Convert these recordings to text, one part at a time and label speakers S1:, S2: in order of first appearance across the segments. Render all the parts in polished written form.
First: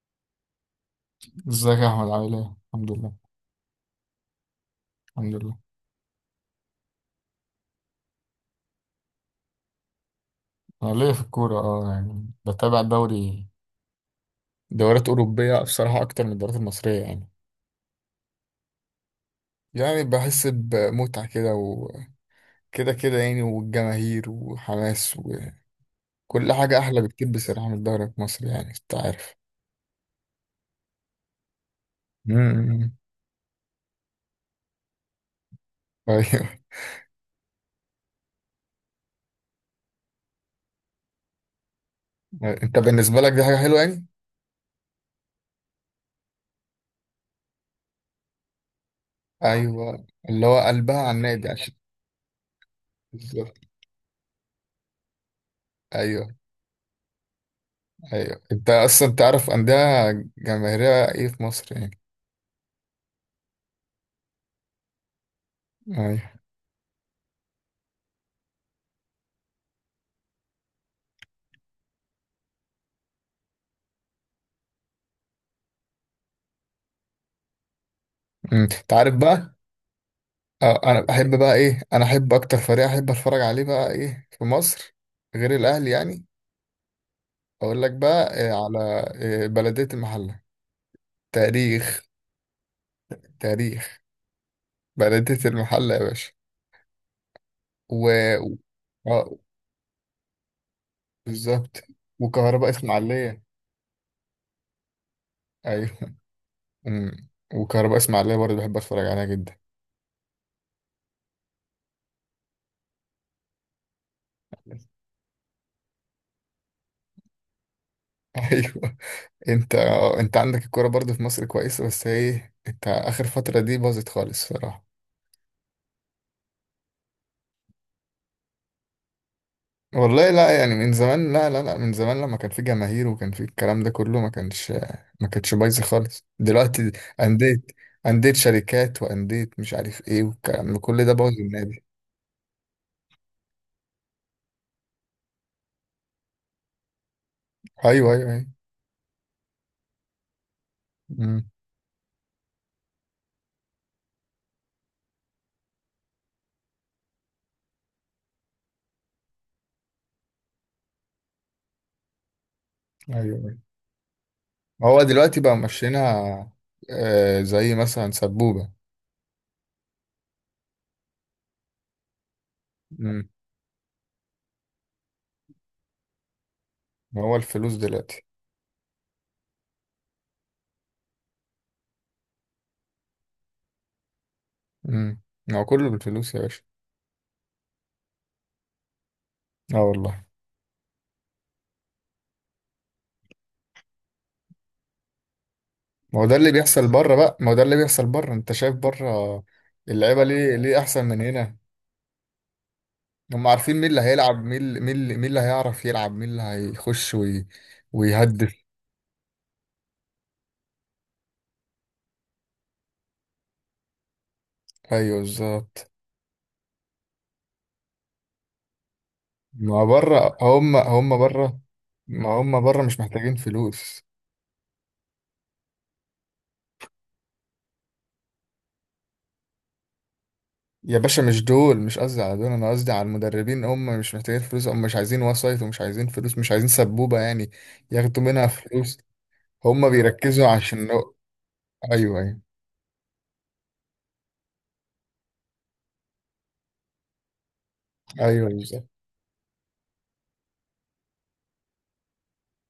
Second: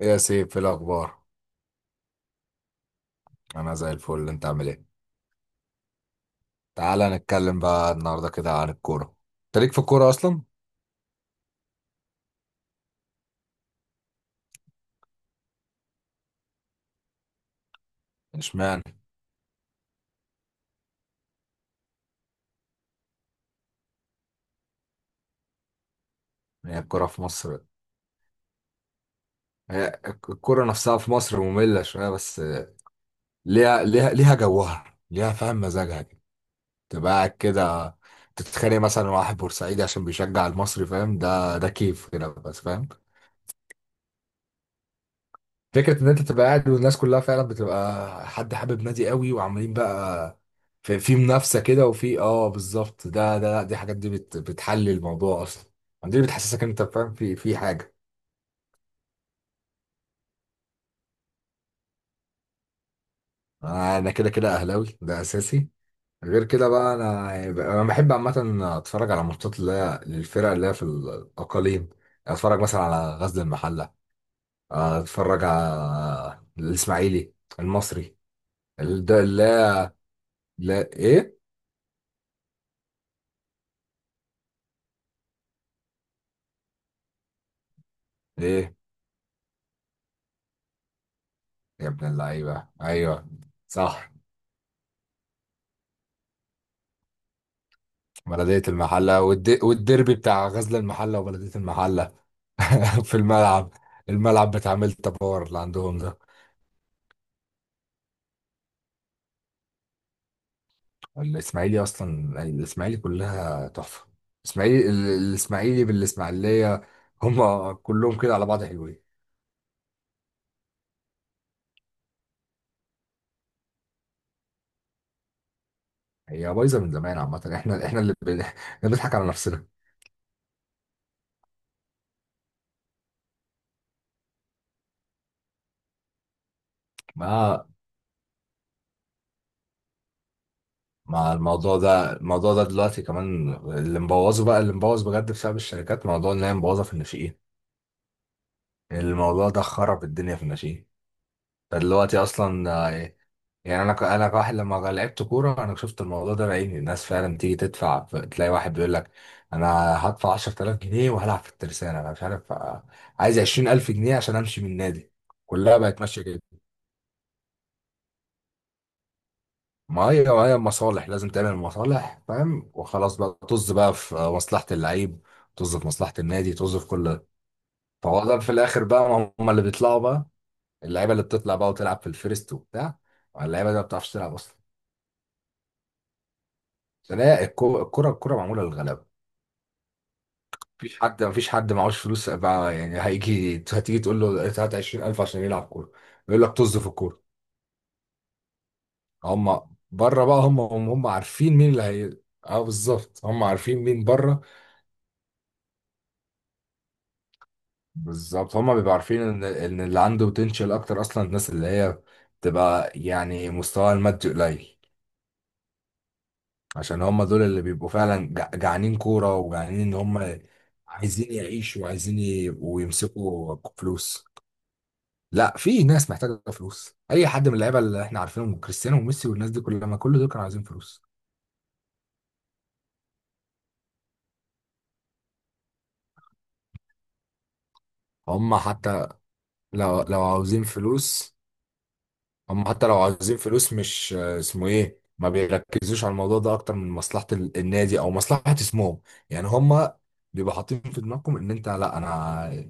S1: يا سيف في الأخبار.
S2: ازيك يا احمد، عامل ايه؟ الحمد لله.
S1: أنا زي الفل، أنت عامل إيه؟
S2: الحمد لله.
S1: تعالى نتكلم بقى النهاردة كده عن الكورة. أنت ليك في الكورة أصلا؟
S2: انا ليا في الكورة اه يعني بتابع دوريات أوروبية بصراحة أكتر من الدوريات المصرية يعني
S1: إشمعنى؟
S2: يعني بحس بمتعة كده وكده، كده يعني، والجماهير وحماس، وكل حاجة
S1: هي
S2: أحلى
S1: الكورة في
S2: بكتير
S1: مصر،
S2: بصراحة من الدوري المصري يعني، أنت عارف.
S1: هي الكورة نفسها في مصر مملة شوية، بس
S2: امم.
S1: ليها ليها جوها، ليها، فاهم مزاجها كده.
S2: أيوه.
S1: تبقى قاعد كده تتخانق مثلا مع واحد بورسعيدي عشان بيشجع المصري، فاهم؟ ده كيف كده، بس
S2: أنت
S1: فاهم.
S2: بالنسبة لك دي حاجة حلوة يعني؟
S1: فكرة إن أنت تبقى قاعد والناس كلها فعلا بتبقى حد حابب نادي قوي وعمالين
S2: أيوه،
S1: بقى
S2: اللي هو قلبها
S1: في,
S2: على
S1: في
S2: النادي
S1: منافسة
S2: عشان.
S1: كده، وفي بالظبط. ده
S2: بالظبط.
S1: لا، دي حاجات دي بتحل الموضوع أصلا. دي اللي
S2: أيوه.
S1: بتحسسك إن أنت فاهم في حاجة.
S2: أيوه، أنت أصلا تعرف أندية جماهيرية إيه في مصر يعني؟
S1: أنا كده أهلاوي، ده أساسي.
S2: ايوه.
S1: غير كده بقى أنا بحب عامة أتفرج على ماتشات اللي هي للفرق اللي هي في الأقاليم. أتفرج مثلا على غزل المحلة، أتفرج على الإسماعيلي، المصري.
S2: انت عارف
S1: ده
S2: بقى.
S1: لا.
S2: آه،
S1: لا،
S2: انا
S1: إيه؟
S2: بحب بقى ايه، انا احب اكتر فريق احب اتفرج عليه بقى ايه في مصر غير الاهلي يعني، اقول لك بقى إيه
S1: إيه؟
S2: على إيه؟ بلدية المحلة.
S1: يا
S2: تاريخ.
S1: ابن اللعيبة، أيوه،
S2: تاريخ.
S1: صح.
S2: بلدية المحلة يا باشا. و...
S1: بلدية المحلة
S2: آه،
S1: والديربي بتاع غزل المحلة وبلدية
S2: بالظبط.
S1: المحلة.
S2: وكهرباء
S1: في
S2: اسماعيلية.
S1: الملعب، الملعب بتاع ميلتا باور اللي
S2: ايوه.
S1: عندهم ده.
S2: وكهرباء اسماعيلية برضه بحب اتفرج عليها جدا.
S1: الإسماعيلي أصلا، الإسماعيلي كلها تحفة. الإسماعيلي الإسماعيلي بالإسماعيلية، هم كلهم كده على بعض
S2: ايوه.
S1: حلوين.
S2: انت عندك الكوره برضه في مصر كويسة، بس ايه انت اخر فترة دي باظت خالص صراحة.
S1: هي بايظة من زمان عامة، احنا اللي بنضحك على نفسنا.
S2: والله لا، يعني من زمان؟ لا لا لا، من زمان لما كان في جماهير وكان في الكلام ده كله، ما كانتش بايظه خالص دلوقتي. انديه
S1: مع
S2: انديه شركات، وانديه مش عارف ايه، والكلام ده كل ده بوظ
S1: مع الموضوع
S2: النادي.
S1: ده، الموضوع ده دلوقتي كمان اللي مبوظه بقى، اللي مبوظ بجد بسبب الشركات، موضوع ان هي مبوظة في الناشئين.
S2: ايوه ايوه ايوه.
S1: الموضوع ده خرب الدنيا في الناشئين.
S2: امم.
S1: ده دلوقتي اصلا، يعني انا انا كواحد لما لعبت كوره، انا شفت الموضوع ده بعيني. الناس فعلا تيجي تدفع، تلاقي واحد بيقول لك انا هدفع 10,000 جنيه وهلعب في الترسانه، انا مش عارف.
S2: ايوه
S1: عايز
S2: ايوه.
S1: 20,000 جنيه عشان امشي من
S2: هو
S1: النادي.
S2: دلوقتي بقى
S1: كلها بقت ماشيه كده.
S2: ماشيينها. آه، زي مثلا سبوبه.
S1: ما هي مصالح، لازم تعمل مصالح، فاهم؟ وخلاص
S2: امم.
S1: بقى، طز بقى في مصلحه اللعيب، طز في مصلحه النادي، طز في كل
S2: ما
S1: ده.
S2: هو الفلوس
S1: فهو
S2: دلوقتي.
S1: ده في الاخر بقى هم اللي بيطلعوا بقى. اللعيبه اللي بتطلع بقى وتلعب في الفيرست وبتاع، اللعيبه دي ما بتعرفش تلعب اصلا.
S2: امم. ما هو كله بالفلوس يا باشا.
S1: عشان هي الكره، الكره معموله للغلابه.
S2: اه والله.
S1: مفيش حد معهوش فلوس بقى، يعني هيجي، هتيجي تقول له هات 20,000 عشان يلعب كوره.
S2: ما هو ده
S1: يقول لك
S2: اللي
S1: طز في
S2: بيحصل بره
S1: الكوره.
S2: بقى، ما هو ده اللي بيحصل بره، انت شايف بره.
S1: هم
S2: اللعيبه
S1: بره بقى،
S2: ليه
S1: هم
S2: ليه
S1: هم
S2: احسن
S1: هم
S2: من هنا.
S1: عارفين مين اللي هي. اه بالظبط، هم
S2: هم عارفين
S1: عارفين
S2: مين اللي
S1: مين بره.
S2: هيلعب، مين اللي هيعرف يلعب، مين اللي هيخش
S1: بالظبط،
S2: ويهدف.
S1: هم بيبقوا عارفين ان اللي عنده بوتنشال اكتر اصلا الناس اللي هي بتبقى يعني مستواها المادي قليل.
S2: ايوه بالظبط.
S1: عشان هم دول اللي بيبقوا فعلا جعانين كورة،
S2: ما
S1: وجعانين ان
S2: بره،
S1: هم
S2: هم
S1: عايزين
S2: بره.
S1: يعيشوا وعايزين
S2: ما هم بره
S1: يبقوا
S2: مش محتاجين
S1: يمسكوا
S2: فلوس.
S1: فلوس. لا، في ناس محتاجة فلوس. اي حد من اللعيبة اللي احنا عارفينهم، كريستيانو وميسي والناس دي كلها، ما كل دول كانوا عايزين
S2: يا
S1: فلوس.
S2: باشا مش دول، مش قصدي على دول، انا قصدي على المدربين. هم مش محتاجين فلوس، هم مش عايزين وسايط ومش عايزين فلوس، مش عايزين سبوبة يعني ياخدوا منها
S1: هم
S2: فلوس.
S1: حتى
S2: هم
S1: لو
S2: بيركزوا
S1: عاوزين
S2: عشان
S1: فلوس،
S2: ايوه ايوه
S1: هم حتى لو عايزين فلوس، مش اسمه ايه، ما بيركزوش على الموضوع ده اكتر من مصلحة النادي او مصلحة
S2: ايوه بالظبط.
S1: اسمهم. يعني هم بيبقى حاطين في دماغكم ان انت، لا، انا،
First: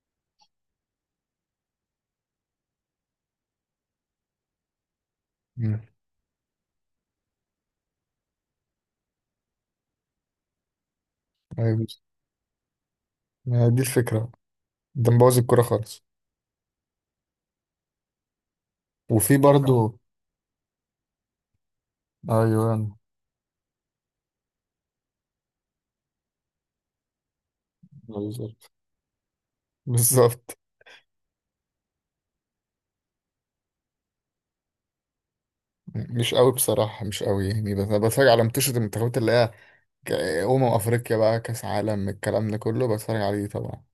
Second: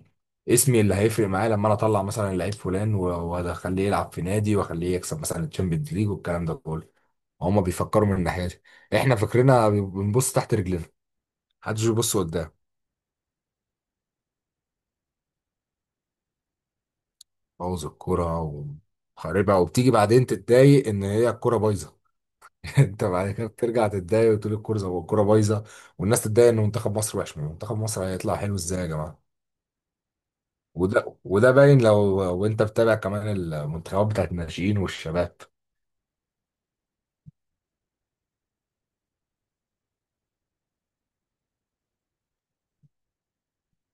S1: اسمي اللي هيفرق معايا لما انا اطلع مثلا لعيب فلان واخليه يلعب في نادي واخليه يكسب مثلا
S2: مم.
S1: الشامبيونز ليج والكلام ده كله. هم بيفكروا من الناحية دي، احنا فكرنا بنبص تحت رجلنا،
S2: ايوه
S1: محدش
S2: بالظبط.
S1: بيبص قدام.
S2: ما هي دي الفكرة. ده مبوظ الكورة خالص.
S1: بوظ الكرة
S2: وفي
S1: وخاربة، وبتيجي
S2: برضو.
S1: بعدين تتضايق ان هي الكرة بايظة.
S2: ايوه.
S1: انت بعد كده بترجع تتضايق وتقول الكوره، زي الكوره بايظه، والناس تتضايق ان منتخب مصر وحش. ما منتخب مصر هيطلع حلو
S2: بالظبط.
S1: ازاي يا جماعه؟
S2: بالظبط.
S1: وده باين لو، وانت بتابع كمان المنتخبات بتاعت الناشئين والشباب.
S2: مش قوي بصراحة، مش قوي يعني، بس أنا بتفرج على منتشرة المنتخبات اللي هي ك- أمم أفريقيا بقى، كأس عالم، الكلام ده كله بتفرج عليه طبعا،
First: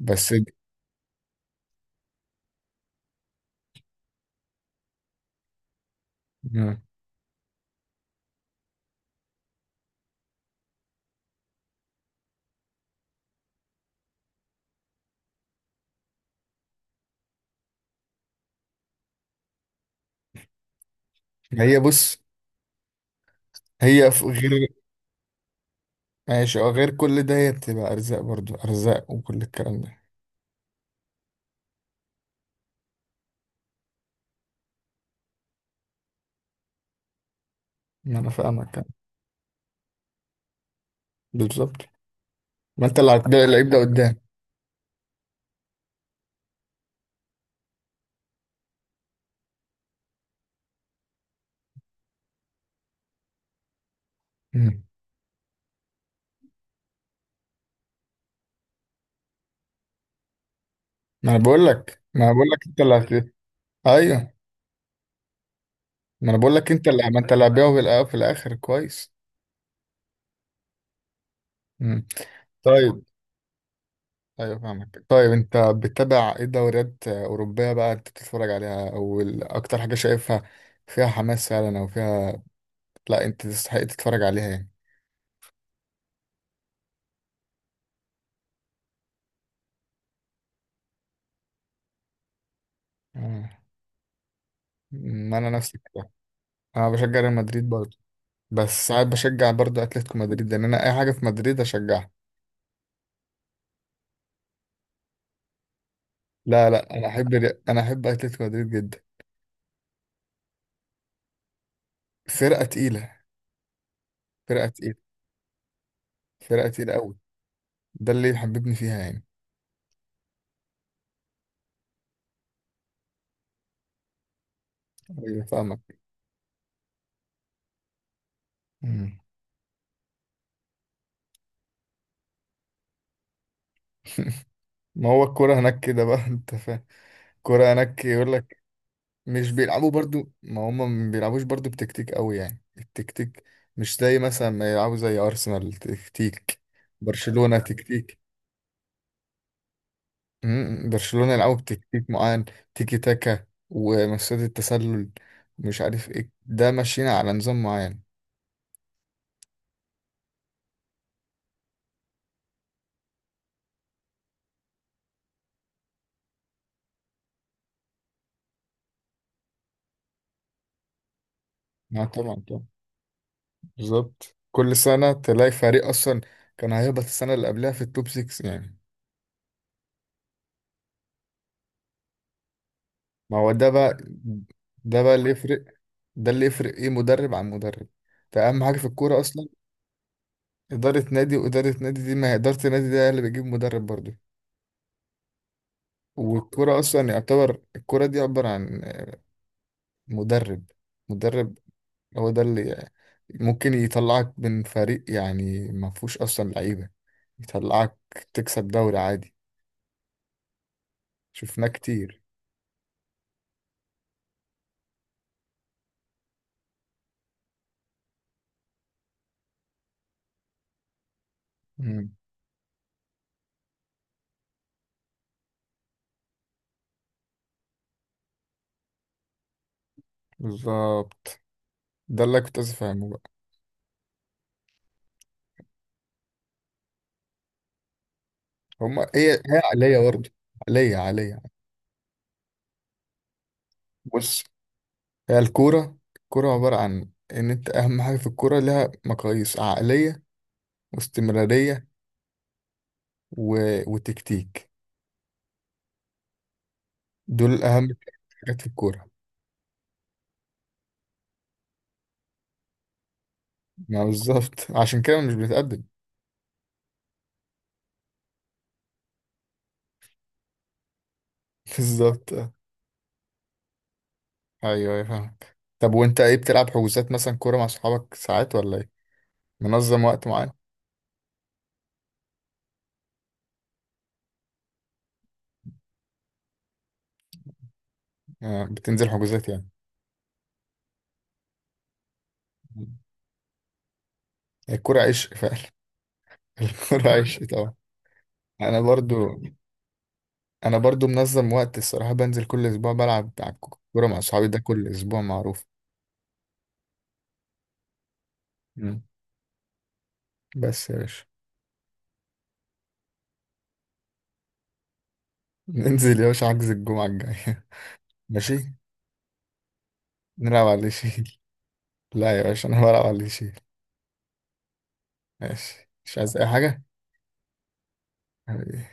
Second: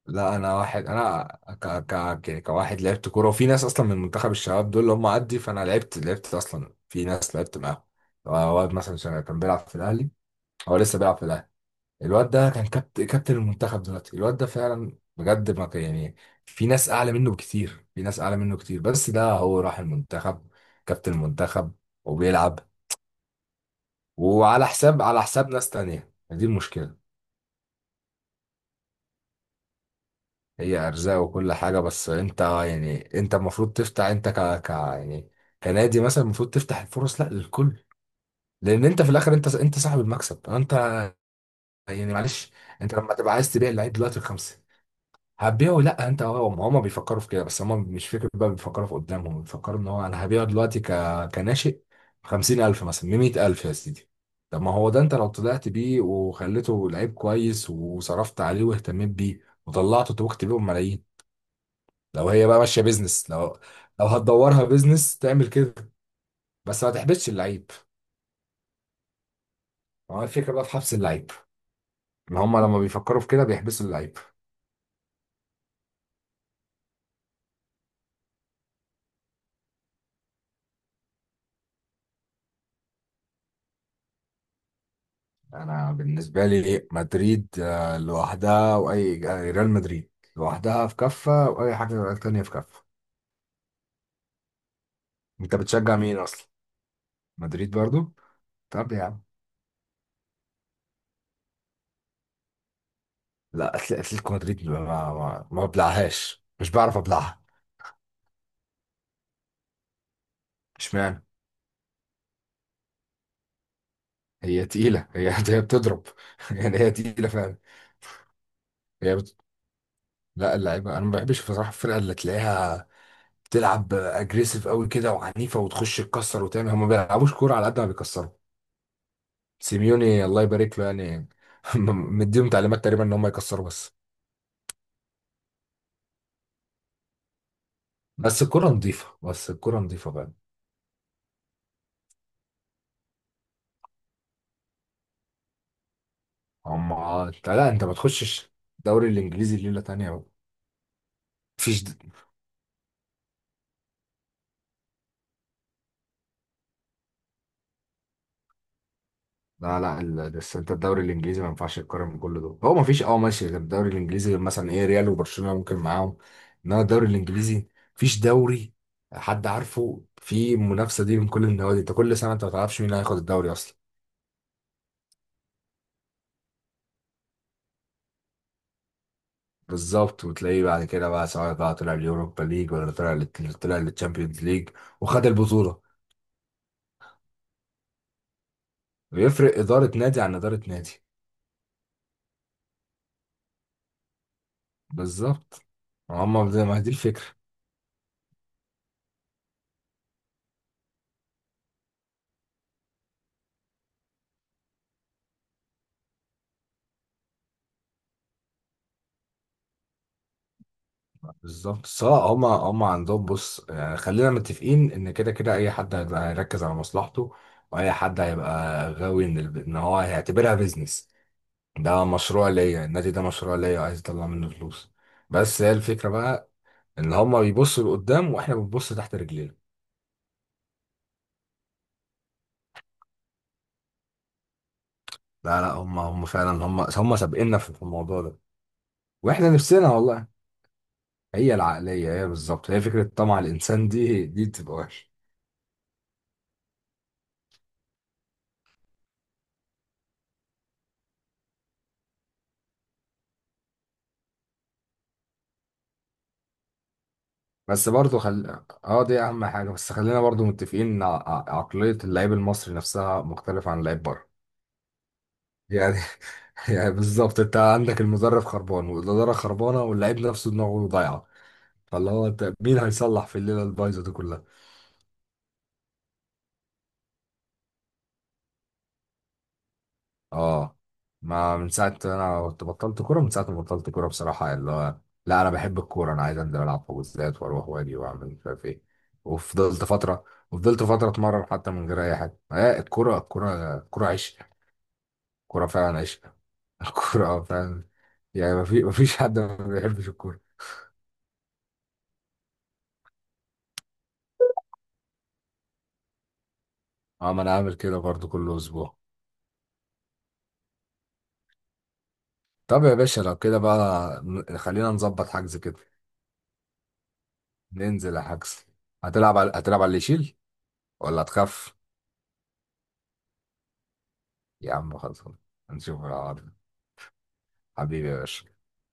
S2: بس
S1: لا انا واحد، انا كواحد لعبت كوره وفي ناس اصلا من منتخب الشباب دول اللي هم عدي، فانا لعبت اصلا،
S2: مم.
S1: في ناس لعبت معاهم. واد مثلا كان بيلعب في الاهلي، هو لسه بيلعب في الاهلي. الواد ده كان كابتن المنتخب دلوقتي. الواد ده فعلا بجد ما كان- يعني في ناس اعلى منه بكتير، في ناس اعلى منه كتير، بس ده هو راح المنتخب كابتن المنتخب،
S2: هي بص،
S1: وبيلعب،
S2: هي
S1: وعلى
S2: غير،
S1: حساب ناس تانية، دي
S2: ماشي، أه، غير
S1: المشكلة.
S2: كل ده هي بتبقى أرزاق، برضو أرزاق وكل الكلام ده.
S1: هي ارزاق وكل حاجة، بس انت يعني انت المفروض تفتح، انت ك ك يعني كنادي مثلا المفروض تفتح الفرص لا للكل.
S2: ما أنا فاهمك أنا.
S1: لان انت في الاخر انت صاحب المكسب انت،
S2: بالظبط.
S1: يعني معلش.
S2: ما
S1: انت
S2: أنت اللي
S1: لما تبقى
S2: هتبدأ
S1: عايز
S2: اللعيب
S1: تبيع
S2: ده
S1: اللعيب
S2: قدام.
S1: دلوقتي الخمسة، هتبيعه. لا، انت، هو، هما بيفكروا في كده، بس هما مش فكرة بقى، بيفكروا في قدامهم، بيفكروا ان هو انا هبيعه دلوقتي كناشئ بـ50,000، مثلا بـ100,000 يا سيدي. طب ما
S2: مم.
S1: هو ده انت لو طلعت بيه وخليته لعيب كويس، وصرفت عليه واهتميت بيه وطلعته، توكت بيه ملايين.
S2: ما أنا بقول لك ما
S1: لو
S2: أنا بقول
S1: هي بقى
S2: لك أنت
S1: ماشية
S2: اللي
S1: بيزنس، لو
S2: أيوه.
S1: هتدورها بيزنس تعمل كده.
S2: ما أنا بقول لك،
S1: بس
S2: أنت
S1: ما
S2: اللي ما
S1: تحبسش
S2: أنت اللي
S1: اللعيب.
S2: هتبيعه في الآخر كويس.
S1: ما هو الفكرة بقى في حبس اللعيب،
S2: مم.
S1: ان هما لما
S2: طيب.
S1: بيفكروا في كده بيحبسوا اللعيب.
S2: ايوه فاهمك. طيب انت بتتابع ايه؟ دوريات اوروبيه بقى انت بتتفرج عليها، اكتر حاجه شايفها فيها حماس فعلا، او فيها، لا، انت تستحق تتفرج عليها يعني.
S1: انا بالنسبه لي مدريد، لوحدها، واي ريال مدريد لوحدها في كفه، واي حاجه تانية في كفه.
S2: آه. ما انا
S1: انت
S2: نفسي
S1: بتشجع
S2: كده.
S1: مين اصلا؟
S2: انا بشجع ريال مدريد
S1: مدريد
S2: برضه،
S1: برضو.
S2: بس
S1: طب يا
S2: ساعات
S1: عم،
S2: بشجع برضه اتلتيكو مدريد، لان انا اي حاجه في مدريد اشجعها.
S1: لا، اتلتيكو مدريد، ما بلعهاش،
S2: لا
S1: مش
S2: لا،
S1: بعرف
S2: انا
S1: ابلعها.
S2: احب اتلتيكو مدريد جدا.
S1: اشمعنى؟
S2: فرقه تقيله.
S1: هي
S2: فرقه تقيله.
S1: تقيله، هي هي بتضرب،
S2: فرقه
S1: يعني هي
S2: تقيله قوي.
S1: تقيله فعلا.
S2: ده اللي يحببني فيها
S1: هي
S2: يعني.
S1: بت... لا، اللعيبه انا ما بحبش بصراحه الفرقه اللي تلاقيها بتلعب اجريسيف قوي كده
S2: ايوه
S1: وعنيفه وتخش
S2: فاهمك.
S1: تكسر وتعمل، هم ما بيلعبوش كوره على قد ما بيكسروا.
S2: مم.
S1: سيميوني الله يبارك له يعني، مديهم تعليمات تقريبا ان هم يكسروا بس.
S2: ما هو الكوره هناك كده بقى، انت فاهم. كرة هناك، يقول
S1: بس
S2: لك.
S1: الكرة نظيفة بس
S2: مش
S1: الكرة
S2: بيلعبوا
S1: نظيفة بقى.
S2: برضو؟ ما هم ما بيلعبوش برضو بتكتيك قوي يعني. التكتيك مش زي مثلا ما يلعبوا زي أرسنال تكتيك،
S1: هم،
S2: برشلونة
S1: لا، انت ما
S2: تكتيك.
S1: تخشش، الدوري الانجليزي ليلة تانية بقى.
S2: مم، برشلونة يلعبوا
S1: مفيش د-
S2: بتكتيك معين، تيكي تاكا ومسات التسلل، مش عارف ايه ده، ماشيين على نظام معين.
S1: لا لا، بس انت الدوري الانجليزي ما ينفعش تقارن من كل دول، هو مفيش، اه ماشي، غير الدوري الانجليزي، غير مثلا ايه ريال وبرشلونة ممكن معاهم. انما الدوري الانجليزي مفيش دوري حد عارفه في المنافسة دي من كل النوادي. انت
S2: ما
S1: كل سنة
S2: طبعا
S1: انت ما
S2: طبعا،
S1: تعرفش مين هياخد الدوري اصلا.
S2: بالظبط كل سنة تلاقي فريق أصلا كان هيهبط السنة اللي قبلها في التوب 6 يعني.
S1: بالظبط. وتلاقيه بعد كده بقى، سواء بقى طلع اليوروبا ليج، ولا طلع
S2: ما هو ده
S1: طلع
S2: بقى.
S1: للتشامبيونز ليج
S2: ده بقى
S1: وخد
S2: اللي يفرق.
S1: البطولة.
S2: ده اللي يفرق ايه مدرب عن مدرب. ده أهم حاجة في الكورة أصلا.
S1: بيفرق إدارة نادي عن إدارة نادي،
S2: إدارة نادي وإدارة نادي، دي ما هي إدارة النادي ده اللي بيجيب مدرب برضه.
S1: بالظبط. هما زي ما
S2: والكرة
S1: هي دي
S2: أصلا
S1: الفكرة.
S2: يعتبر الكرة دي عبارة عن مدرب. مدرب هو ده اللي ممكن يطلعك من فريق يعني ما فيهوش أصلا لعيبة، يطلعك تكسب دوري عادي. شفناه
S1: بالظبط.
S2: كتير.
S1: سواء هما عندهم، بص، يعني خلينا متفقين إن كده كده أي حد هيبقى هيركز على مصلحته، وأي حد هيبقى غاوي إن إن هو هيعتبرها بيزنس. ده
S2: مم.
S1: مشروع ليا، النادي ده مشروع ليا وعايز أطلع منه فلوس. بس هي الفكرة بقى، إن هما بيبصوا لقدام وإحنا بنبص تحت رجلينا.
S2: بالظبط. ده اللي كنت عايز أفهمه بقى.
S1: لا لا، هم فعلا، هم سابقنا في الموضوع ده،
S2: هما هي
S1: واحنا
S2: هي
S1: نفسنا
S2: عقلية
S1: والله.
S2: برضه، عقلية عقلية.
S1: هي العقلية، هي بالظبط، هي فكرة طمع الإنسان، دي
S2: بص،
S1: دي بتبقى وحشة.
S2: هي الكورة عبارة عن إن أنت، أهم حاجة في الكورة لها مقاييس عقلية، واستمرارية، و... وتكتيك. دول أهم
S1: بس برضه
S2: حاجات
S1: خل
S2: في
S1: اه
S2: الكورة.
S1: دي أهم حاجة، بس خلينا برضه متفقين إن عقلية اللعيب المصري نفسها مختلفة عن
S2: ما
S1: اللعيب بره.
S2: بالظبط، عشان كده مش بنتقدم.
S1: يعني، يعني بالظبط أنت عندك المدرب خربان والإدارة خربانة واللعيب نفسه دماغه ضايعة. فاللي هو
S2: بالظبط أه.
S1: أنت مين هيصلح في الليلة البايظة دي كلها؟
S2: أيوه أيوه فاهمك. طب وأنت إيه، بتلعب حجوزات مثلا كورة مع صحابك ساعات ولا إيه؟ منظم وقت معين؟
S1: اه، ما من ساعة انا كنت بطلت كورة، من ساعة ما بطلت كورة بصراحة، اللي هو لا انا بحب الكورة، انا عايز انزل العب حجوزات واروح واجي واعمل مش
S2: آه،
S1: عارف ايه.
S2: بتنزل حجوزات يعني.
S1: وفضلت فترة وفضلت فترة اتمرن حتى من غير اي حاجة. آه، الكورة، الكورة عشق.
S2: الكورة عشق فعلا.
S1: الكورة فعلا عشق.
S2: الكورة
S1: الكورة
S2: عشق طبعا.
S1: فعلا. يعني
S2: أنا
S1: ما فيش حد
S2: برضو.
S1: ما بيحبش الكورة.
S2: أنا برضو منظم وقت الصراحة، بنزل كل أسبوع بلعب على كورة مع صحابي، ده كل أسبوع معروف.
S1: اه ما انا عامل كده برضو كل اسبوع.
S2: مم. بس يا باشا.
S1: طب يا باشا لو كده بقى خلينا نظبط حجز كده.
S2: ننزل يا باشا حجز الجمعة الجاية.
S1: ننزل يا حجز.
S2: ماشي.
S1: هتلعب على اللي يشيل
S2: نلعب على
S1: ولا
S2: شيء.
S1: هتخاف؟
S2: لا يا باشا، انا بلعب على اللي يشيل.
S1: يا عم خلصان،
S2: ماشي،
S1: نشوف
S2: مش عايز اي
S1: العرض،
S2: حاجه
S1: حبيبي يا باشا.
S2: يعني.